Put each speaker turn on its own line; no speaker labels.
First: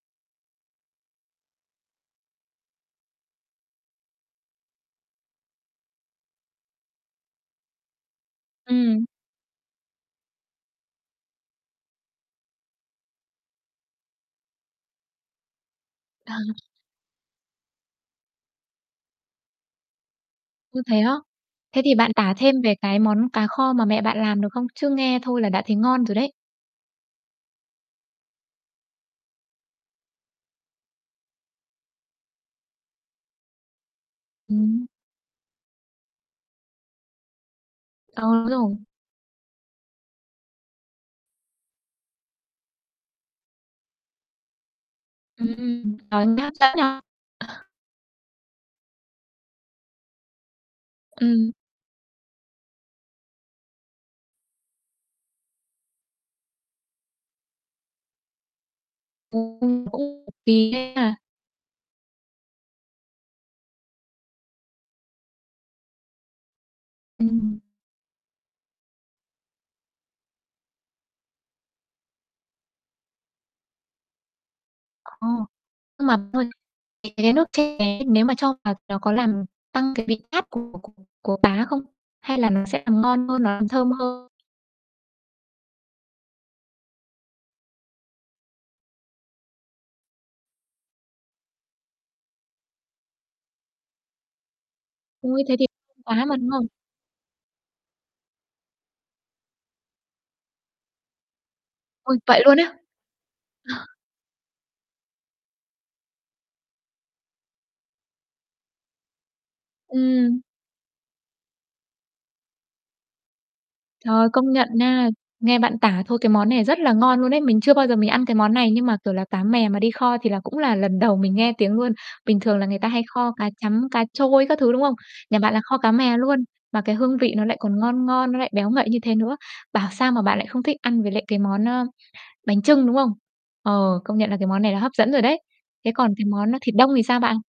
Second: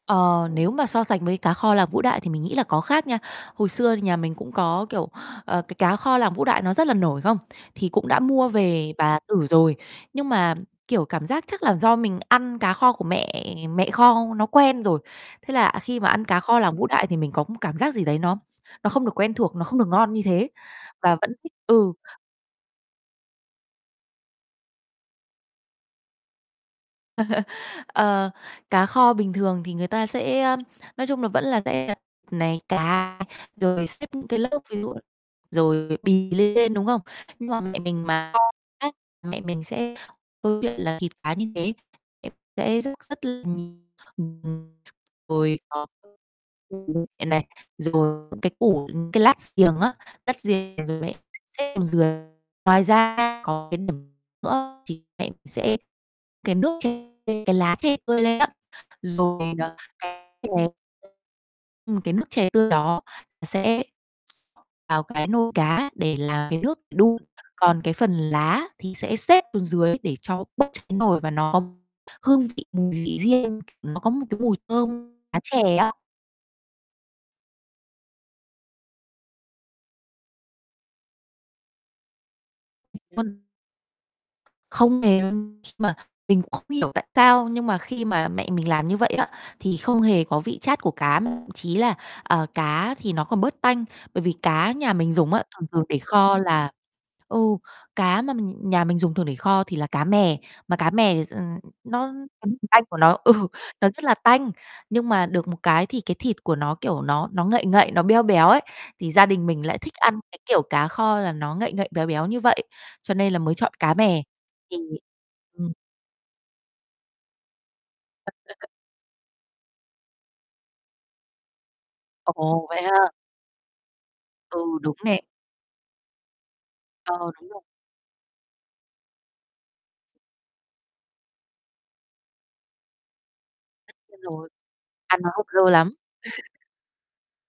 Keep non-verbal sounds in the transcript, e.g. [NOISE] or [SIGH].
Ờ, nếu mà so sánh với cá kho làng Vũ Đại thì mình nghĩ là có khác nha. Hồi xưa nhà mình cũng có, kiểu, ờ, cái cá kho làng Vũ Đại nó rất là nổi không? Thì cũng đã mua về
Ừm.
bà thử rồi, nhưng mà, kiểu, cảm giác chắc là do mình ăn cá kho của mẹ mẹ kho nó quen rồi. Thế là khi mà ăn
Ờ.
cá kho làng Vũ Đại thì mình có một cảm giác gì đấy nó nó không được quen thuộc, nó không được ngon như thế.
Ô, thế á?
Và vẫn thích
Thế
ừ.
thì bạn tả thêm về cái món cá kho mà mẹ bạn làm được không? Chứ nghe thôi là đã thấy ngon rồi đấy.
[LAUGHS] Ờ, cá kho bình thường thì người ta sẽ, ơ nói chung là vẫn là sẽ [UNINTELLIGIBLE] này, cá rồi xếp những cái lớp ví
Ừm.
dụ là rồi bì lên trên, đúng không? Nhưng mà mẹ mình
Ờ,
mà
đúng
kho
rồi.
á, mẹ mình sẽ câu chuyện là thịt cá như thế mẹ sẽ rất, rất [UNINTELLIGIBLE]
Ừm,
ôi, khó
ừm, trời, nghe hấp dẫn nhỉ!
[UNINTELLIGIBLE] này,
[CHUCKLES]
rồi [UNINTELLIGIBLE] những cái củ, ừm, cái lát riềng á, lát riềng rồi lại
Ừm.
xếp xuống dưới, ngoài ra có cái điểm nữa chính mẹ sẽ cái nước chè cái lá chè tươi lên á, rồi, ờ
[UNINTELLIGIBLE] Kỳ
[UNINTELLIGIBLE]
ghê ha.
ừm, cái nước chè tươi đó nó sẽ [UNINTELLIGIBLE] vào cái nồi cá để làm cái nước để đun.
Ừm.
Còn cái phần lá thì sẽ xếp xuống dưới để cho bớt cháy nồi và nó có hương vị, mùi vị riêng, nó có một cái mùi thơm
Ờ,
lá chè á.
nhưng mà, thôi, cái cái nước chè ấy nếu mà cho vào nó có làm tăng cái vị chát của của của cá không, hay là nó sẽ làm ngon hơn,
Vâng.
làm thơm hơn.
Không hề [UNINTELLIGIBLE] khi mà mình cũng không hiểu tại sao, nhưng mà khi mà mẹ mình làm như vậy á thì không hề có vị chát của cá, chí là, ờ, cá thì nó còn bớt tanh. Bởi vì cá nhà mình dùng á,
Ôi thế thì
thường thường để
[UNINTELLIGIBLE] quá mà,
kho
đúng không?
là ừ, cá mà mình nhà mình dùng thường để kho thì là cá mè, mà cá mè thì s ờ, nó
Ôi, vậy
cái mùi
luôn á!
tanh của nó ừ, nó
[CHUCKLES]
rất là tanh, nhưng mà được một cái thì cái thịt của nó, kiểu, nó nó ngậy ngậy, nó beo béo ấy, thì gia đình mình lại thích ăn cái,
Ừm.
kiểu, cá kho là nó ngậy ngậy béo béo như vậy, cho nên là mới chọn cá mè,
Trời, công nhận
thì
nha, nghe
ừm.
bạn tả thôi cái món này rất là ngon luôn ấy. Mình chưa bao giờ mình ăn cái món
[UNINTELLIGIBLE]
này nhưng mà, kiểu là, cá mè mà đi kho thì là cũng là lần đầu mình nghe tiếng luôn. Bình thường
Ồ,
là người
vậy
ta hay
ha?
kho cá trắm, cá trôi
Ừ,
các thứ, đúng không?
đúng nè.
Nhà bạn là kho cá mè luôn, mà cái
Ờ,
hương vị nó
đúng
lại
rồi.
còn ngon ngon, nó lại béo ngậy như thế nữa. Bảo sao mà bạn lại không thích ăn với lại cái món, ơ, bánh chưng, đúng không? Ờ,
Tất
công
nhiên
nhận là cái
rồi,
món này là hấp dẫn
ăn
rồi
nó
đấy.
hợp rơ
Thế
lắm.
còn cái
[LAUGHS]
món, a, thịt đông thì sao bạn?